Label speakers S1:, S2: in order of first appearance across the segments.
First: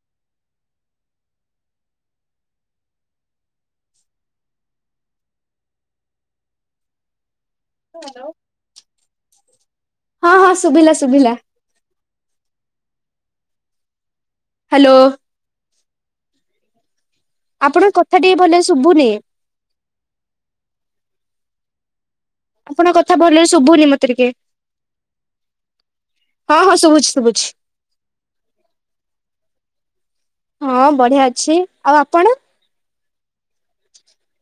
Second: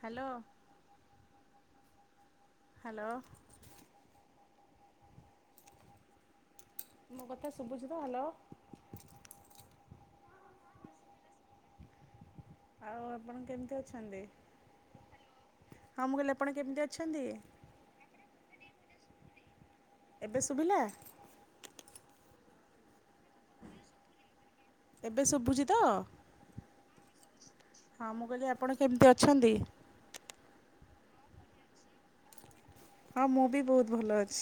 S1: Hello. Hello. ମୋ କଥା ଶୁଭୁଚି ତ ହ୍ୟାଲୋ।
S2: ହଁ ହଁ ଶୁଭିଲା ଶୁଭିଲା।
S1: ଆଉ ଆପଣ କେମିତି ଅଛନ୍ତି?
S2: ହ୍ୟାଲୋ।
S1: ହଁ ମୁଁ କହିଲି ଆପଣ କେମିତି ଅଛନ୍ତି?
S2: ଆପଣଙ୍କ କଥା ଟିକେ ଭଲରେ ଶୁଭୁନି।
S1: ଏବେ ଶୁଭିଲା?
S2: ଆପଣଙ୍କ କଥା ଭଲରେ ଶୁଭୁନି ମତେ ଟିକେ।
S1: ଏବେ ଶୁଭୁଚି ତ ହଁ ମୁଁ କହିଲି ଆପଣ କେମିତି ଅଛନ୍ତି?
S2: ହଁ ବଢିଆ ଅଛି। ଆଉ ଆପଣ?
S1: ହଁ ମୁଁ ବି ବହୁତ ଭଲ ଅଛି।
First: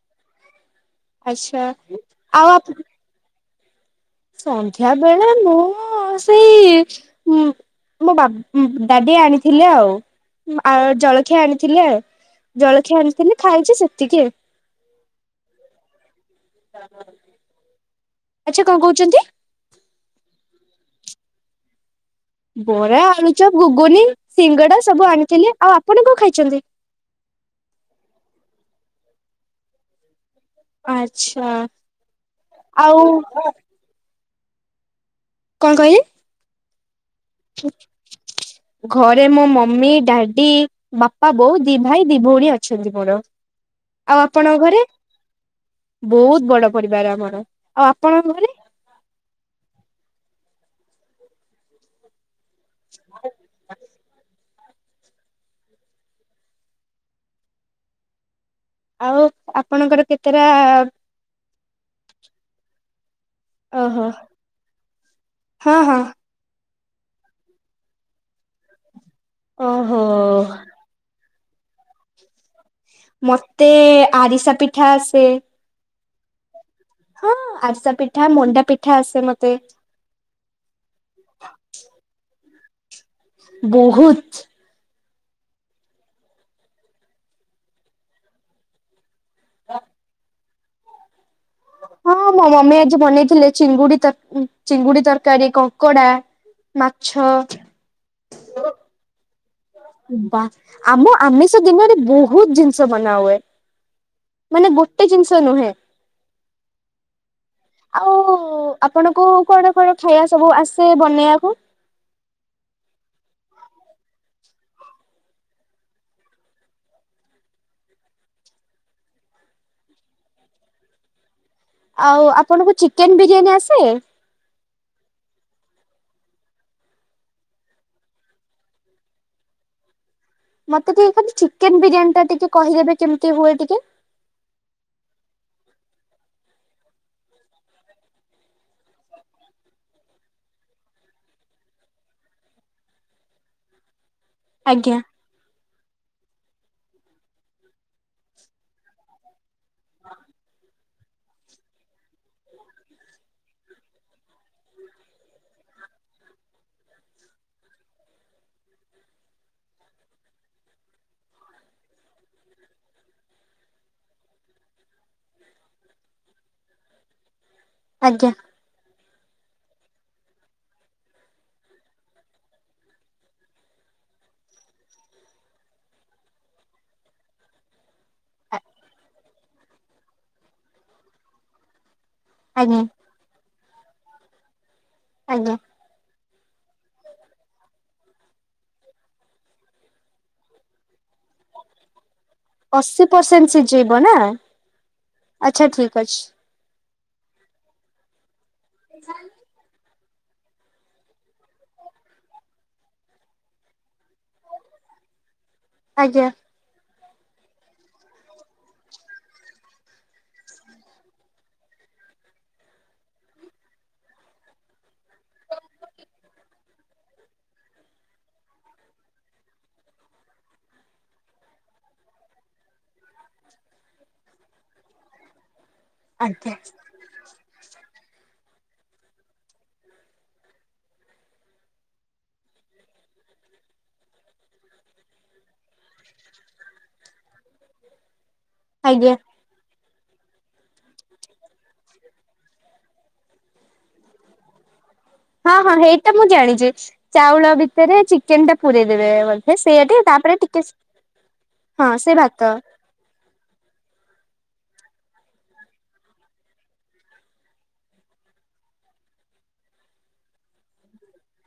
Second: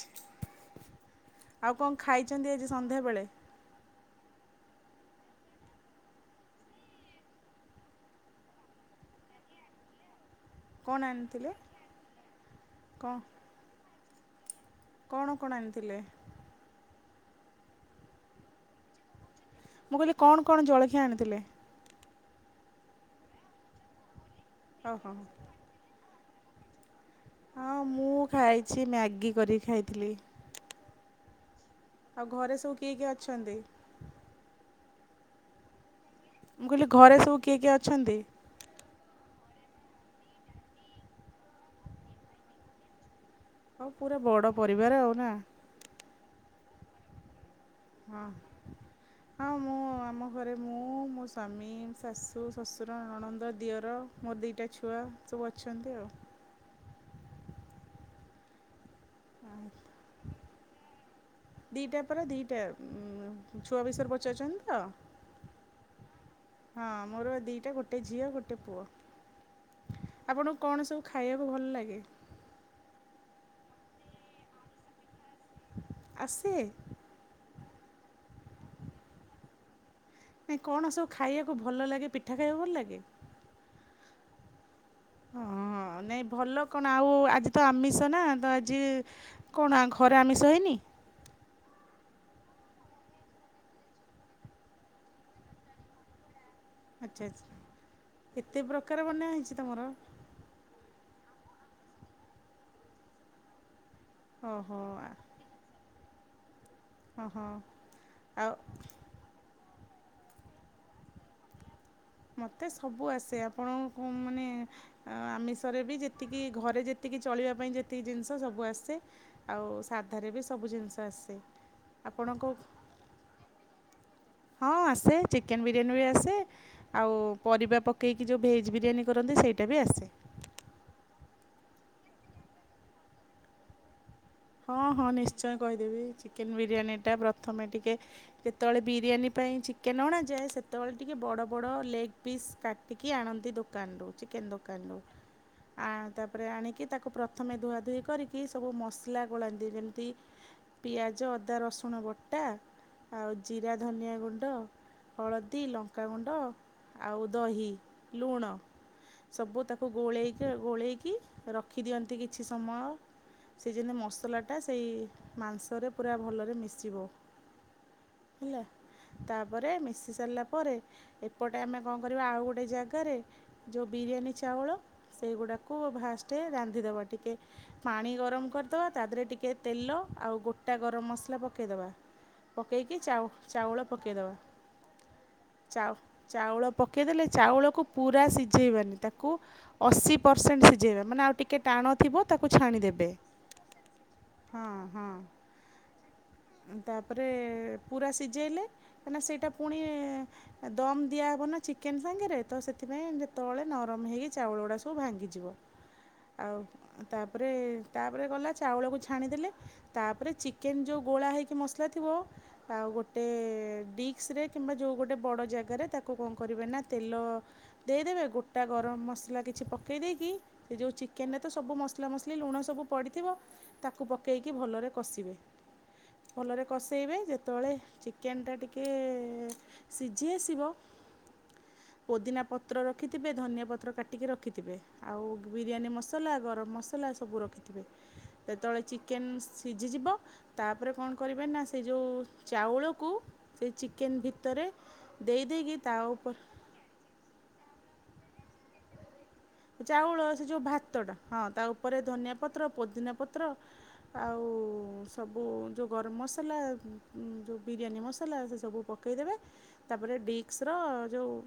S2: ଆଚ୍ଛା
S1: ଆଉ କଣ
S2: ଆଉ
S1: ଖାଇଚନ୍ତି
S2: ଆପ
S1: ଆଜି ସନ୍ଧ୍ୟାବେଳେ?
S2: ସନ୍ଧ୍ୟା ବେଳେ ମୁଁ ସେଇ ମୋ ବା ଡାଡି ଆଣିଥିଲେ ଆଉ। ଆ ଜଳଖିଆ ଆଣିଥିଲେ, ଜଳଖିଆ
S1: କଣ
S2: ଆଣିଥିଲେ ଖାଇଚି ସେତିକି।
S1: କଣ କଣ ଆଣିଥିଲେ?
S2: [unintelligible] ଆଚ୍ଛା କଣ କହୁଛନ୍ତି।
S1: ମୁଁ କହିଲି କଣ କଣ ଜଳଖିଆ ଆଣିଥିଲେ।
S2: ବରା ଆଳୁଚପ ଘୁଗୁନି ସିଙ୍ଗଡ଼ା ସବୁ
S1: ଓହୋ
S2: ଆଣିଥିଲେ ଆଉ ଆପଣ କଣ ଖାଇଛନ୍ତି।
S1: ହଁ ମୁଁ ଖାଇଛି ମ୍ୟାଗି କରିକି ଖାଇଥିଲି।
S2: ଆଚ୍ଛା।
S1: ଆଉ ଘରେ ସବୁ କିଏ
S2: ଆଉ
S1: କିଏ ଅଛନ୍ତି।
S2: କଣ କହିଲେ।
S1: ମୁଁ କହିଲି ଘରେ ସବୁ କିଏ କିଏ ଅଛନ୍ତି।
S2: ଘରେ ମୋ ମମି ଡାଡି ବାପା ବୋଉ ଦି ଭାଇ ଦି ଭଉଣୀ ଅଛନ୍ତି ମୋର।
S1: ହଉ ପୁରା
S2: ଆଉ
S1: ବଡ଼
S2: ଆପଣ ଘରେ
S1: ପରିବାର ଆଉ ନା।
S2: ବହୁତ୍ ବଡ଼ ପରିବାର ଆମର। ଆଉ
S1: ହଁ
S2: ଆପଣଙ୍କ ଘରେ
S1: ହଁ ମୁଁ ଆମ ଘରେ ମୁଁ ମୋ ସ୍ୱାମୀ ଶାଶୁ ଶଶୁର ନଣନ୍ଦ ଦିଅର ମୋର ଦିଇଟା ଛୁଆ ସବୁ ଅଛନ୍ତି ଆଉ।
S2: ଆଉ ଆପଣଙ୍କର କେତେରା।
S1: ଦିଟା ପରା ଦିଟା ଛୁଆ
S2: ଓହୋ
S1: ବିଷୟରେ ପଚାରୁଚନ୍ତି ତ?
S2: ହଁ ହଁ
S1: ହଁ ମୋର ଦିଇଟା ଗୋଟେ ଝିଅ ଗୋଟେ ପୁଅ
S2: ଓହୋ
S1: ଆପଣ କଣ ସବୁ ଖା ଖାଇବା କୁ ଭଲ ଲାଗେ।
S2: ମତେ ଆରିସା ପିଠା ଆସେ।
S1: ଆସେ?
S2: ହଁ ଆରିସା ପିଠା ମଣ୍ଡା ପିଠା ଆସେ ମତେ।
S1: ନାଇଁ କଣ ସବୁ ଖାଇବାକୁ ଭଲ ଲାଗେ ପିଠା ଖାଇବାକୁ ଭଲ ଲାଗେ?
S2: ବହୁତ୍ ‌।
S1: ହଁ ଅଁ ନାଇଁ ଭଲ କଣ ଆଉ ଆଜି ତ ଆମିଷ ନା ତ ଆଜି। କଣ ଘରେ ଆମିଷ ହେଇନି?
S2: ହଁ ମୋ ମମି ଆଜି ବନେଇଥିଲେ ଚିଙ୍ଗୁଡି ତ ଚିଙ୍ଗୁଡି ତରକାରୀ କଙ୍କଡା। ମାଛ
S1: ଆଚ୍ଛା ଆଚ୍ଛା ଏତେ ପ୍ରକାର ବନା ହେଇଛି ତୁମର।
S2: ବା ଆମ ଆମିଷ ଦିନରେ ବହୁତ୍ ଜିନିଷ ବନା ହୁଏ। ମାନେ
S1: ଓହୋ
S2: ଗୋଟେ ଜିନିଷ ନୁହେଁ
S1: ହଁ ହଁ
S2: ଆଉ ଆପଣଙ୍କୁ କଣ କଣ ଖାଇବା ସବୁ ଆସେ ବନେଇବାକୁ?
S1: ମତେ ସବୁ ଆସେ ଆପଣଙ୍କୁ ମାନେ। ଆ ଆମିଷରେ ବି ଯେତିକି ଘରେ ଯେତିକି ଚଳିବା ପାଇଁ ଯେତିକି ଜିନିଷ ସବୁ ଆସେ। ଆଉ ସାଧାରେ ବି ସବୁ ଜିନିଷ ଆସେ।
S2: ଆଉ ଆପଣଙ୍କୁ ଚିକେନ୍ ବିରିୟାନୀ ଆସେ?
S1: ହଁ ଆସେ ଚିକେନ୍ ବିରିୟାନୀ ବି ଆସେ। ଆଉ ପରିବା ପକେଇକି ଯୋଉ ଭେଜ୍ ବିରିୟାନୀ କରନ୍ତି ସେଇଟା ବି ଆସେ।
S2: ମତେ ଟିକେ ଖାଲି ଚିକେନ୍ ବିରିୟାନୀ ଟା ଟିକେ କହିଦେବେ କେମିତି ହୁଏ ଟିକେ?
S1: ହଁ ହଁ ନିଶ୍ଚୟ କହିଦେବି ଚିକେନ୍ ବିରିୟାନୀଟା ପ୍ରଥମେ ଟିକେ। ଯେତେବେଳେ ବିରିୟାନୀ ପାଇଁ ଚିକେନ୍ ଅଣାଯାଏ ସେତେବେଳେ ଟିକେ ବଡ଼ ବଡ଼ ଲେଗ୍ ପିସ୍ କାଟିକି ଆଣନ୍ତି ଦୋ କାନ୍ ରୁ ଚିକେନ୍
S2: ଆଜ୍ଞା
S1: ଦୋକାନରୁ। ଆଁ ତାପରେ ଆଣିକି ତାକୁ ପ୍ରଥମେ ଧୁଆ ଧୋଇ କରିକି ସବୁ ମସ୍ଲା ଗୋଳାନ୍ତି ଯେମତି। ପିଆଜ ଅଦା ରସୁଣ ବଟା ଆଉ ଜିରା ଧନିଆ ଗୁଣ୍ଡ। ହଳଦୀ ଲଙ୍କାଗୁଣ୍ଡ ଆଉ ଦହି ଲୁଣ। ସବୁ ତାକୁ ଗୋଳେଇକି ଗୋଳେଇକି ରଖିଦିଅନ୍ତି କିଛି ସମୟ। ସେ ଯେନ୍ ମସଲାଟା ସେଇ ମାଂସରେ ପୁରା ଭଲରେ ମିଶିବ।
S2: ଆଜ୍ଞା।
S1: ଲା ତାପରେ ମିଶି ସାରିଲା ପରେ, ଏପଟେ ଆମେ କଣ କରିବା ଆଉ ଗୋଟେ ଜାଗାରେ ଯୋଉ ବିରିୟାନୀ ଚାଉଳ ସେଇଗୁଡ଼ାକୁ ଭାଷ୍ଟେ ରାନ୍ଧିଦବ ଟିକେ। ପାଣି ଗରମ କର୍ ଦବା। ତା ଧୀରେ ଟିକିଏ ତେଲ ଆଉ ଗୋଟା ଗରମ ମସଲା ପକେଇଦବା।
S2: ଆଜ୍ଞା
S1: ପକେଇକି ଚାଉ ଚାଉଳ ପକେଇ ଦବା।
S2: ଆଜ୍ଞା।
S1: ଚାଅ-ଚାଉଳ ପକେଇଦେଲେ ଚାଉଳକୁ ପୁରା ସିଜେଇବାନି ତାକୁ ଅଶୀ ପରସେଣ୍ଟ୍ ସିଝେଇବା, ମାନେ ଆଉ ଟିକେ ଟାଣ ଥିବ ତାକୁ
S2: ଅଶି
S1: ଛାଣିଦେବେ
S2: ପରସେଣ୍ଟ୍ ସିଝେଇବ ନା?
S1: ହଁ, ହଁ।
S2: ଆଚ୍ଛା, ଠିକ୍ ଅଛି।
S1: ତା ପରେ ପୁରା ସିଜେଇଲେ, ପୁଣି ସେଇଟା ପୁଣି ଦମ୍ ଦିଆହେବ ନା ଚିକେନ୍ ସାଙ୍ଗରେ ତ, ସେଥିପାଇଁ ତଳେ ନରମ ହେଇକି ଚାଉଳ ଗୁଡ଼ା ସବୁ ଭାଙ୍ଗିଯିବ।
S2: ଆଜ୍ଞା।
S1: ଆଉ ତାପରେ, ତାପରେ ଗଲା ଚାଉଳକୁ ଛାଣିଦେଲେ। ତାପରେ ଚିକେନ୍ ଯୋଉ ବୋଳା ହେଇକି ମସଲା ଥିବ ଆଉ ଗୋଟେ ଡିିକ୍ସ୍ ରେ କିମ୍ବା ଯୋଉ ଗୋଟେ ବଡ଼ ଜାଗାରେ, ତାକୁ କଣ କରିବେ ନା ତେଲ- ଦେଇଦେବେ। ଗୋଟା ଗରମ ମସଲା କିଛି ପକେଇ ଦେଇକି ସେ ଯେଉଁ ଚିକେନ୍ ରେ ତ ସବୁ ମସଲା ମସଲି ଲୁଣ ସବୁ ପଡ଼ିଥିବ, ତାକୁ ପକେଇକି ଭଲରେ କଷିବେ।
S2: ଆଜ୍ଞା
S1: ଭଲରେ କଷେଇବେ। ଯେତେବେଳେ ଚିକେନଟା ଟିକେ ସିଝି ଆସିବ
S2: [inaudible]
S1: ପୋଦିନା ପତ୍ର ରଖିଥିବେ, ଧନିଆ ପତ୍ର କାଟିକି ରଖିଥିବେ, ଆଉ ବିରିୟାନୀ ମସଲା, ଗରମ ମସଲା ସବୁ ରଖିଥିବେ। ଯେତେବେଳେ
S2: ଆଜ୍ଞା
S1: ଚିକେନ୍ ସିଝିଯିବ ତାପରେ କଣ କରିବେ ନା, ସେ ଯୋଉ ଚାଉଳକୁ ସେ ଚିକେନ୍ ଭିତରେ ଦେଇ
S2: ହଁ ହଁ
S1: ଦେଇକି ତା
S2: ହେଇଟା ମୁଁ
S1: ଉପରେ
S2: ଜାଣିଚି। ଚାଉଳ ଭିତରେ ଚିକେନ୍ ଟା ପୂରେଇ ଦେବେ। ସେଇଆଟି
S1: ଚାଉଳ
S2: ତାପରେ
S1: ସେ
S2: ଟିକେ
S1: ଯୋଉ ଭାତଟା। ହଁ ତା ଉପରେ
S2: ସେ
S1: ଧନିଆ
S2: ଭାତ
S1: ପତ୍ର, ପୋଦିନା ପତ୍ର, ଆଉ ସବୁ ଯୋଉ ଗରମ ମସଲା, ଯୋଉ ବିରିୟାନୀ ମସଲା, ସେ ସବୁ ପକ ପକେଇଦେବେ ତାପରେ ଡିସ୍ସର ଯୋଉ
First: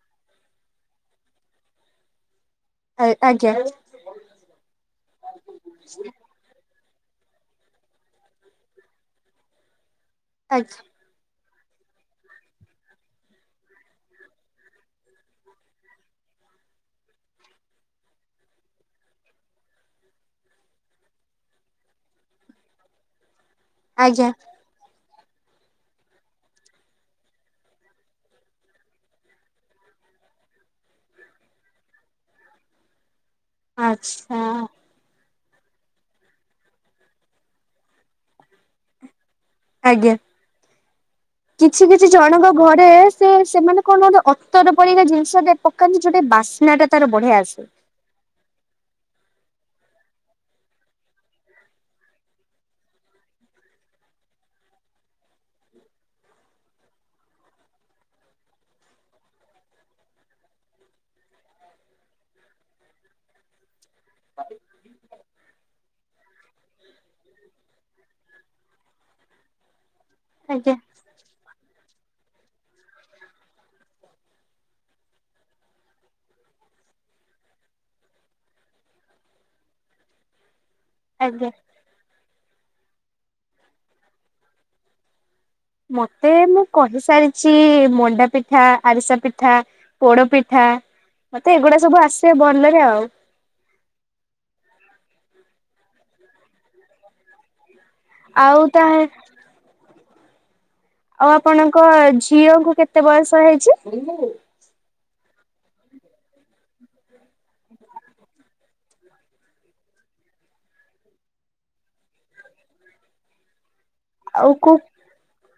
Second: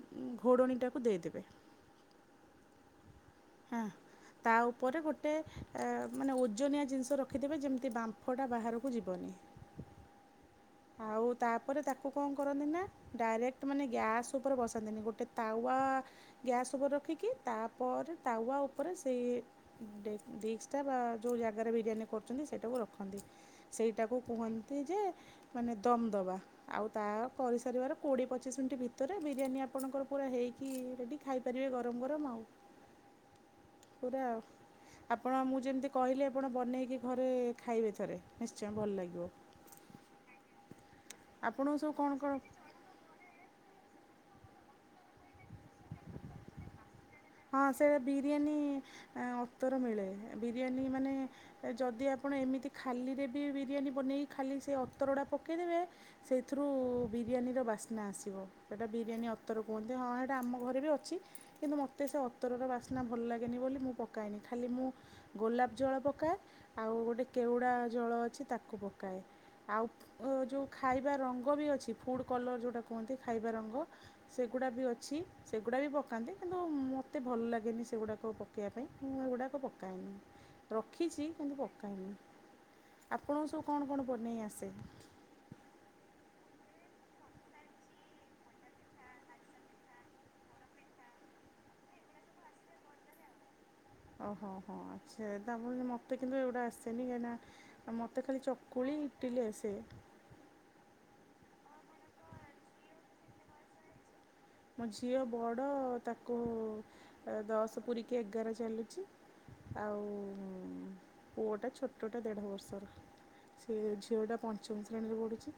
S1: ଘୋଡ଼ଣୀଟାକୁ ଦେଇଦେବେ।
S2: ଆ-ଆଜ୍ଞା।
S1: ହଁ ତା ଉପରେ ଗୋଟେ ମାନେ ଓଜନିଆ ଜିନିଷ ର ରଖିଦେବେ, ଯେମିତି ବାମ୍ଫଟା ବାହାରକୁ ଯିବନି।
S2: ଆଚ୍ଛ୍।
S1: ଆଉ ତାପରେ ତାକୁ କଣ କରନ୍ତି ନା ଡାଇରେକ୍ଟ ମାନେ ଗ୍ୟାସ୍ ଉପରେ ବସାନ୍ତିନି। ଗୋଟେ ତାୱା ଗ୍ୟାସ୍ ଉପରେ ରଖିକି, ତାପରେ ତାୱା ଉପରେ ସେଇ ଡି-ଡ଼ିସ୍ ଟା ବା ଯୋଉ ଜାଗାରେ ବିରିୟାନୀ କରୁଛନ୍ତି ସେଇଟାକୁ ରଖନ୍ତି। ସେଇଟାକୁ
S2: ଆଜ୍ଞା
S1: କୁହନ୍ତି ଯେ ମାନେ ଦମ୍ ଦବା। ଆଉ ତା କରି ସାରିବାର କୋଡ଼ିଏ, ପଚିଶି ମିନିଟ୍ ଭିତରେ ବିରିୟାନୀ ଆପଣଙ୍କର ପୁରା ହେଇକି ରେଡ଼ି। ଖାଇପାରିବେ ଗରମ ଗରମ ଆଉ।
S2: [inaudible]
S1: ପୁରା
S2: ଆଚ୍ଛା
S1: ଆଉ। ଆପଣ ମୁଁ ଯେମିତି କହିଲି ଆପଣ ବନେଇକି ଘରେ ଖାଇବେ ଥରେ ନିଶ୍ଚୟ ଭଲ ଲାଗିବ।
S2: ଆଜ୍ଞା।
S1: ଆପଣଙ୍କୁ
S2: କିଛି
S1: ସବୁ
S2: କିଛି
S1: କଣ କଣ
S2: ଜଣକ ଘରେ ସେ ସେମାନେ କଣ ଗୋଟେ ଅତର ପରିକା ଜିନିଷଟେ ପକାନ୍ତି, ଯୋଉଟେ ବାସ୍ନା ଟା ତାର ବଢ଼ଆ ଆସେ।
S1: ସେ ବିରିୟାନୀ ଅତର ମିଳେ ବିରିୟାନୀ ମାନେ ଯଦି ଆପଣ ଏମିତି ଖାଲିରେ ବି ବିରିୟାନୀ ବନେଇି ଖାଲି ସେ ଅତରଗଡା ପକେଇଦେବେ ସେଇଥିରୁ ବିରିୟାନୀର ବାସ୍ନା ଆସିବ। ସେଇଟା ବିରିୟାନୀ ଅତର କୁହନ୍ତି ହଁ ଏଇଟା ଆମ ଘରେ ବି ଅଛି କିନ୍ତୁ ମତେ ମତେ ସେ ଅତରର ବାସ୍ନା ଭଲ ଲାଗେନି ବୋଲି ମୁଁ ପକାଏନି ଖାଲି ମୁଁ ଗୋଲାପ ଜଳ ପକାଏ ଆଉ ଗୋଟେ କେଉଡ଼ା ଜଳ ଅଛି ତାକୁ ପକାଏ ଆଉ ଯୋଉ
S2: ଆଜ୍ଞା
S1: ଖାଇ ବା ରଙ୍ଗ ବି ଅଛି ଫୁଡ୍ କଲର ଯୋଉଟା କୁହନ୍ତି ଖାଇବା ରଙ୍ଗ ସେଗୁଡା ବି ଅଛି ସେଗୁଡା ବି ପକାନ୍ତି କିନ୍ତୁ ମତେ ଭଲ ଲାଗେନି ସେଗୁଡ଼ାକ ପକେଇବା ପାଇଁ ମୁଁ ଏଗୁଡ଼ାକ ପକାଏନି ରଖିଛି
S2: ଆଜ୍ଞା।
S1: କିନ୍ତୁ ପ ଆପଣଙ୍କ ସବୁ କଣ କଣ ବନେଇ ଆସେ?
S2: ମତେ ମୁଁ କହିସାରିଚି ମଣ୍ଡା ପିଠା ଆରିସା ପିଠା ପୋଡପିଠା ମତେ ଏଗୁଡା ସବୁ ଆସେ ଭଲରେ ଆଉ।
S1: ଓହୋହୋ ଆଚ୍ଛା ତା ବୋଲି ମତେ କିନ୍ତୁ ଏଗୁଡା ଆସେନି କାଇଁ ନା ମୋତେ ଖାଲି
S2: ଆଉ ତା
S1: ଚକୁଳି ଇଟିଲି ଆସେ।
S2: ଆଉ ଆପଣଙ୍କ ଝିଅକୁ କେତେ ବୟସ ହେଇଚି?
S1: ମୋ ଝିଅ ବଡ଼ ତାକୁ ଦଶ ପୁରିକି ଏଗାର ଚାଲିଚି ଆଉ ପୁଅଟା ଛୋଟଟା ଦେଢ଼ ବର୍ଷର। ଏ ଝିଅଟା
S2: ଆଉ କୋଉ
S1: ପଞ୍ଚମ ଶ୍ରେଣୀରେ ପଢ଼ୁଚି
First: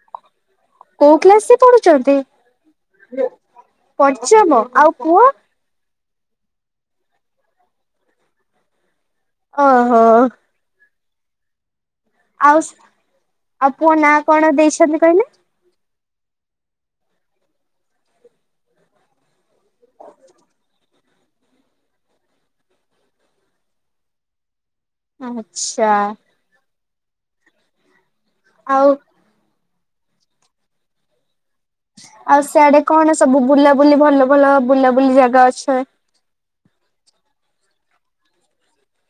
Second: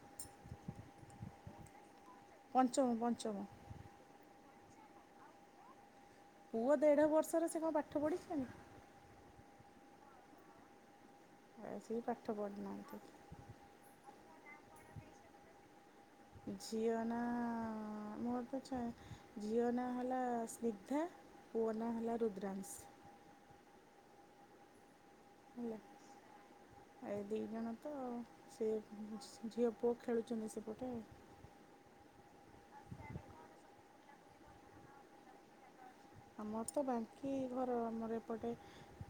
S2: କୋଉ କ୍ଲାସ ରେ ପଢୁଚନ୍ତି?
S1: ପଞ୍ଚମ ପଞ୍ଚମ।
S2: ପଞ୍ଚମ ଆଉ ପୁଅ?
S1: ପୁଅ ଦେଢ଼ ବର୍ଷର ସେ କଣ ପାଠ ପଢ଼ିିଚନି
S2: ଓହୋ।
S1: ଆ ସେ ପା
S2: ଆଉ ସେ ଆଉ ପୁଅ ନାଁ କଣ ଦେଇଛନ୍ତି କହିଲେ?
S1: ଝିଅ ନା ମୋର ତ ଚା ଝିଅ ନା ହେଲା ସ୍ନିଗ୍ଧା। ପୁଅନା ହେଲା ରୁଦ୍ରାଶଂ। ହେଲା
S2: ଆଚ୍ଛା।
S1: ଏ ଦି ଜଣ ତ ସେ
S2: ଆଉ
S1: ଝିଅ ପୁଅ ଖେଳୁଛନ୍ତି ସେପଟେ ଆଉ।
S2: ଆଉ ସ୍ୟାଡେ କଣ ସବୁ ବୁଲାବୁଲି ଭଲ ଭଲ ବୁଲାବୁଲି ଜାଗା ଅଛେ?
S1: ଆମର ତ ବାଙ୍କି ଘର ଆମର ଏପଟେ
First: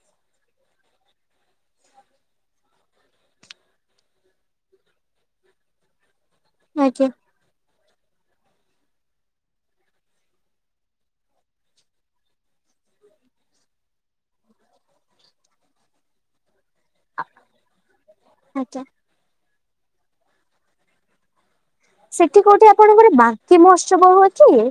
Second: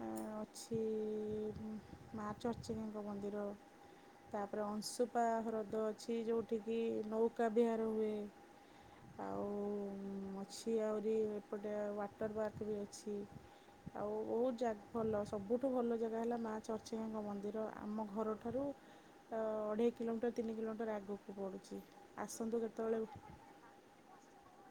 S1: ଅଛି ମା ଚର୍ଚ୍ଚିକାଙ୍କ ମନ୍ଦିର ତାପରେ ଅଂଶୁପା ହ୍ରଦ ଅଛି ଯୋଉଠି କିି
S2: ଆଜ୍ଞା
S1: ନୌ ପକା ବିହାର ହୁଏ ଆଉ ଅଛି ଆହୁରି ଏପଟ ଗୋଟେ ୱାଟର୍ ପାର୍କ ବି ଅଛି। ଆଉ ଅହୁତା ଜାଗ୍ ଭଲ ସବୁଠୁ ଭଲ ଜାଗା ହେଲା ମା ଚର୍ଚ୍ଚିକାଙ୍କ ମନ୍ଦିର ଆମ ଘରଠାରୁ
S2: ଆଜ୍ଞା
S1: ତ ଅଢ଼େଇ କିଲୋମିଟର ତିନି କିଲୋମିଟର ଆଗକୁ ପଡ଼ୁଛି।
S2: ସେଠି
S1: ଆସନ୍ତୁ
S2: କୋଉଠି
S1: କେତେବେଳେ
S2: ଆପଣଙ୍କର ବାଙ୍କି ମହୋତ୍ସବ ଆଉ ଅଚି?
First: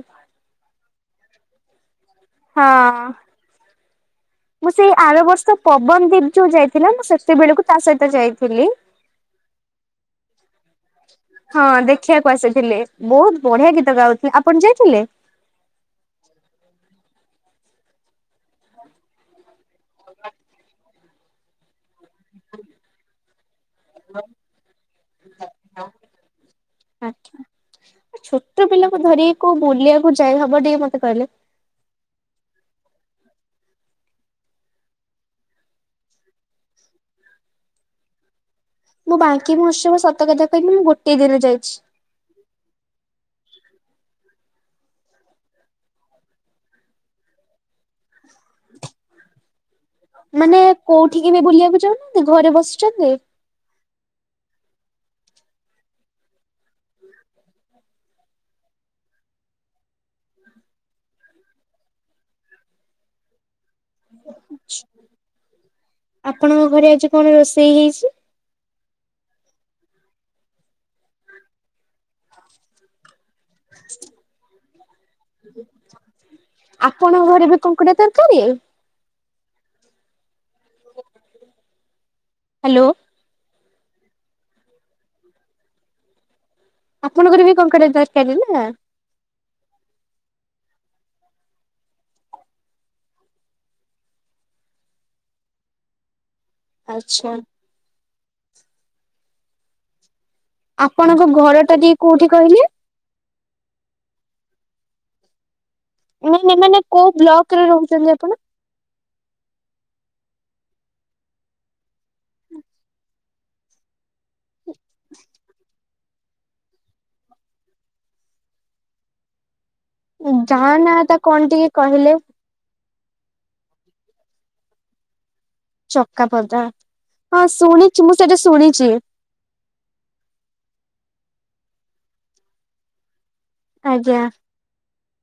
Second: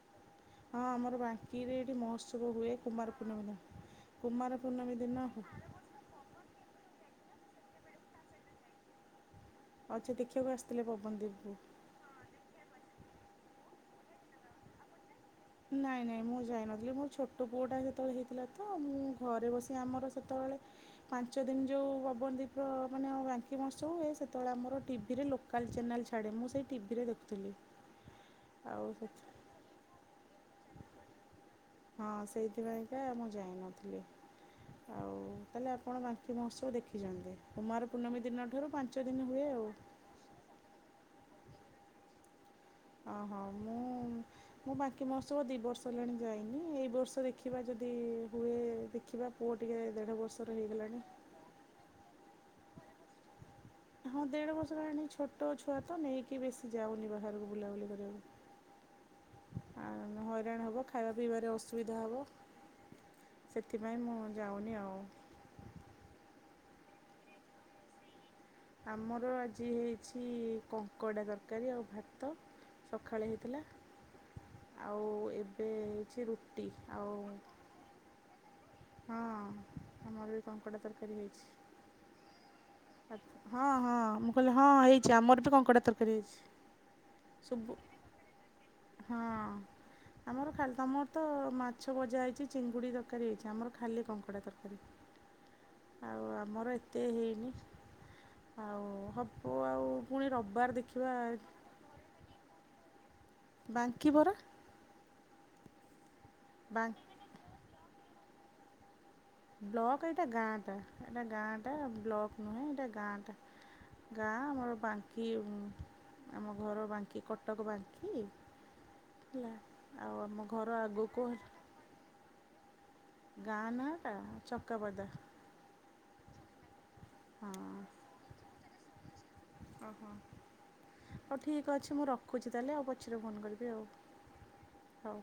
S1: ହଁ ଆମର ବାଙ୍କିରେ ଏଠି ମହୋତ୍ସ ବ ହୁଏ
S2: ହଁ
S1: କୁମାର ପୂର୍ଣିମୀ ଦି କୁମାର ପୂର୍ଣ୍ଣିମୀ ଦିନ ହ
S2: ଭୁବନ୍ ଦୀପ୍ ଯୋଉ ଯାଇଥିଲା ମୁଁ ସେତେବେଳକୁ ତା ସହିତ ଯାଇଥିଲି
S1: ଆଚ୍ଛା ଦେଖିଆକୁ ଆସିଥିଲେ ପବନଦୀପ୍ କୁ?
S2: ଦେଖିଆକୁ ଆସିଥିଲେ ବହୁତ ବଢିଆ ଗୀତ ଗାଉଥି ଆପଣ ଯାଇଥିଲେ?
S1: ନାଇଁ ନାଇଁ ମୁଁ ଯାଇନଥିଲି ମୋ ଛୋଟ ପୁଅଟା ସେତବେଳେ ହେଇଥିଲା ତ ମୁଁ ଘରେ ବସି ଆମର ସେତବେଳେ ପାଞ୍ଚ ଦିନ ଯୋଉ ହ ବନ୍ଦୀପର ମାନେ ଆମ ବାଙ୍କି ମହୋତ୍ସବ ହୁଏ ସେତୋଳେ ଆମର ଟି ଭି ରେ ଲୋକାଲ୍ ଚ୍ୟାନେଲ୍ ଛାଡ଼େ ମୁଁ ସେଇ ଟି ଭି ରେ ଦେଖୁଥିଲି।
S2: ଏ ଛୋଟ
S1: ଆଉ
S2: ପିଲାକୁ
S1: ସେ
S2: ଧରିକି କୋଉ ବୁଲିଆକୁ ଯାଇ ହବ ଟିକେ ମତେ କହିଲେ।
S1: ହଁ ସେଇଥିପାଇଁକା ମୁଁ ଯାଇନଥିଲି। ଆଉ ତାହେଲେ ଆପଣ ବାଙ୍କି ମହୋତ୍ସବ ଦେଖିଛନ୍ତି କୁମାର ପୂର୍ଣ୍ଣମୀ ଦିନଠାରୁ ପାଁ
S2: ମୁଁ ବାଙ୍କି ମହୋତ୍ସବ ସତ କଥା କହିବି ମୁଁ ଗୋଟିଏ ଦିନ ଯାଇଛି।
S1: ଅ ହଁ ମୁଁ ମୁଁ ବାଙ୍କି ମୋତ୍ସବ ଦି ବର୍ଷ ହେଲାଣି ଯାଇନି ଏଇ ବର୍ଷ ଦେଖ୍ ଖିବା ଯଦି ହୁଏ ଦେଖିବା ପୁଅ ଟିକେ ଦେଢ଼ ବର୍ଷର ହେଇଗଲାଣି।
S2: ଏବେ ବୁଲିବାକୁ ଯାଉନାହାନ୍ତି ଘରେ ବସିଛନ୍ତି?
S1: ହଁ ଦେଢ଼ ବର୍ଷ ହେଲାଣି ଛୋଟ ଛୁଆ ତ ନେଇକି ବେଶି ଯାଉନି ବାହାରୁକୁ ବୁଲାବୁଲି କରିବାକୁ।
S2: [inaudible]
S1: ଆମେ ହଇରାଣ ହବ ଖାଇବା ପିଇବାରେ ଅସୁବିଧା ହବ। ସେଥିପାଇଁ ମୁଁ ଯାଉନି ଆଉ।
S2: ଆପଣଙ୍କ ଘରେ ଆଜି କଣ ରୋଷେଇ ହେଇଚି?
S1: ଆମର ଆଜି ହେଇଛି କଙ୍କଡ଼ା ତରକାରୀ ଆଉ ଭାତ। ସଖାଳେ ହେଇଥିଲା ଆଉ ଏବେ ହେଇଛି ରୁଟି ଆଉ
S2: କଙ୍କଡ଼ା ତରକାରୀ?
S1: ହଁ ଆମର ବି କଙ୍କଡ଼ା ତରକାରୀ ହେଇଛି।
S2: ହାଲୋ।
S1: ଆ ହଁ ହଁ ମୁଁ କହିଲି ହଁ ହେଇଛି ଆମର ବି କଙ୍କଡ଼ା ତରକାରୀ ହେଇଛି।
S2: ଆପଣଙ୍କର ବି
S1: ସବୁ
S2: କଙ୍କଡ଼ା ତରକାରୀ, ନା?
S1: ହଁ। ଆମର ଖାଲି ତମର ତ ମାଛ ଭଜା ହେଇଚି ଚିଙ୍ଗୁଡ଼ି ତରକାରୀ ହେଇଚି ଆମର ଖାଲି କଙ୍କଡ଼ା ତରକାରୀ। ଆଉ ଆମର ଏତେ
S2: ଆଚ୍ଛା
S1: ହେଇନି ଆଉ ହବ ଆଉ ପୁଣି ର
S2: ଆପଣଙ୍କ ଘରଟା ଟିକେ କୋଉଠି କହିଲେ।
S1: ବାଙ୍କି ପରା‌।
S2: ନାଇଁ ନାଇଁ ମାନେ
S1: ବାଙ୍କ
S2: କୋଉ ବ୍ଲକ୍ ରେ ରହୁଚନ୍ତି ଆପଣ?
S1: ବ୍ଲକ ଏଇଟା ଗାଁଟା ଏଟା ଗାଁଟା ବ୍ଲକ୍ ନୁହେଁ ଏଟା ଗାଁଟା। ଗାଁ ଆମର ବାଙ୍କି ଆମ ଘର ବାଙ୍କି କଟକ ବାଙ୍କି। ହେଲା ଆଉ ଆମ
S2: ଗାଁ
S1: ଘର
S2: ନାଁ ଟା
S1: ଆଗୁକୁ
S2: କଣ ଟିକେ କହିଲେ।
S1: ଗାଁ ନାଁଟା ଚକାପଦା।
S2: ଚକାପଦା ହଁ ଶୁଣିଚି ମୁଁ ସେଟା ଶୁଣିଚି।
S1: ଅହ ହଉ ଠିକ୍ ଅଛି ମୁଁ ରଖୁଚି ତାଲେ ଆଉ ପଛରେ ଫୋନ୍ କରି ବି ଆଉ
S2: ଆଜ୍ଞା।
S1: ହଉ।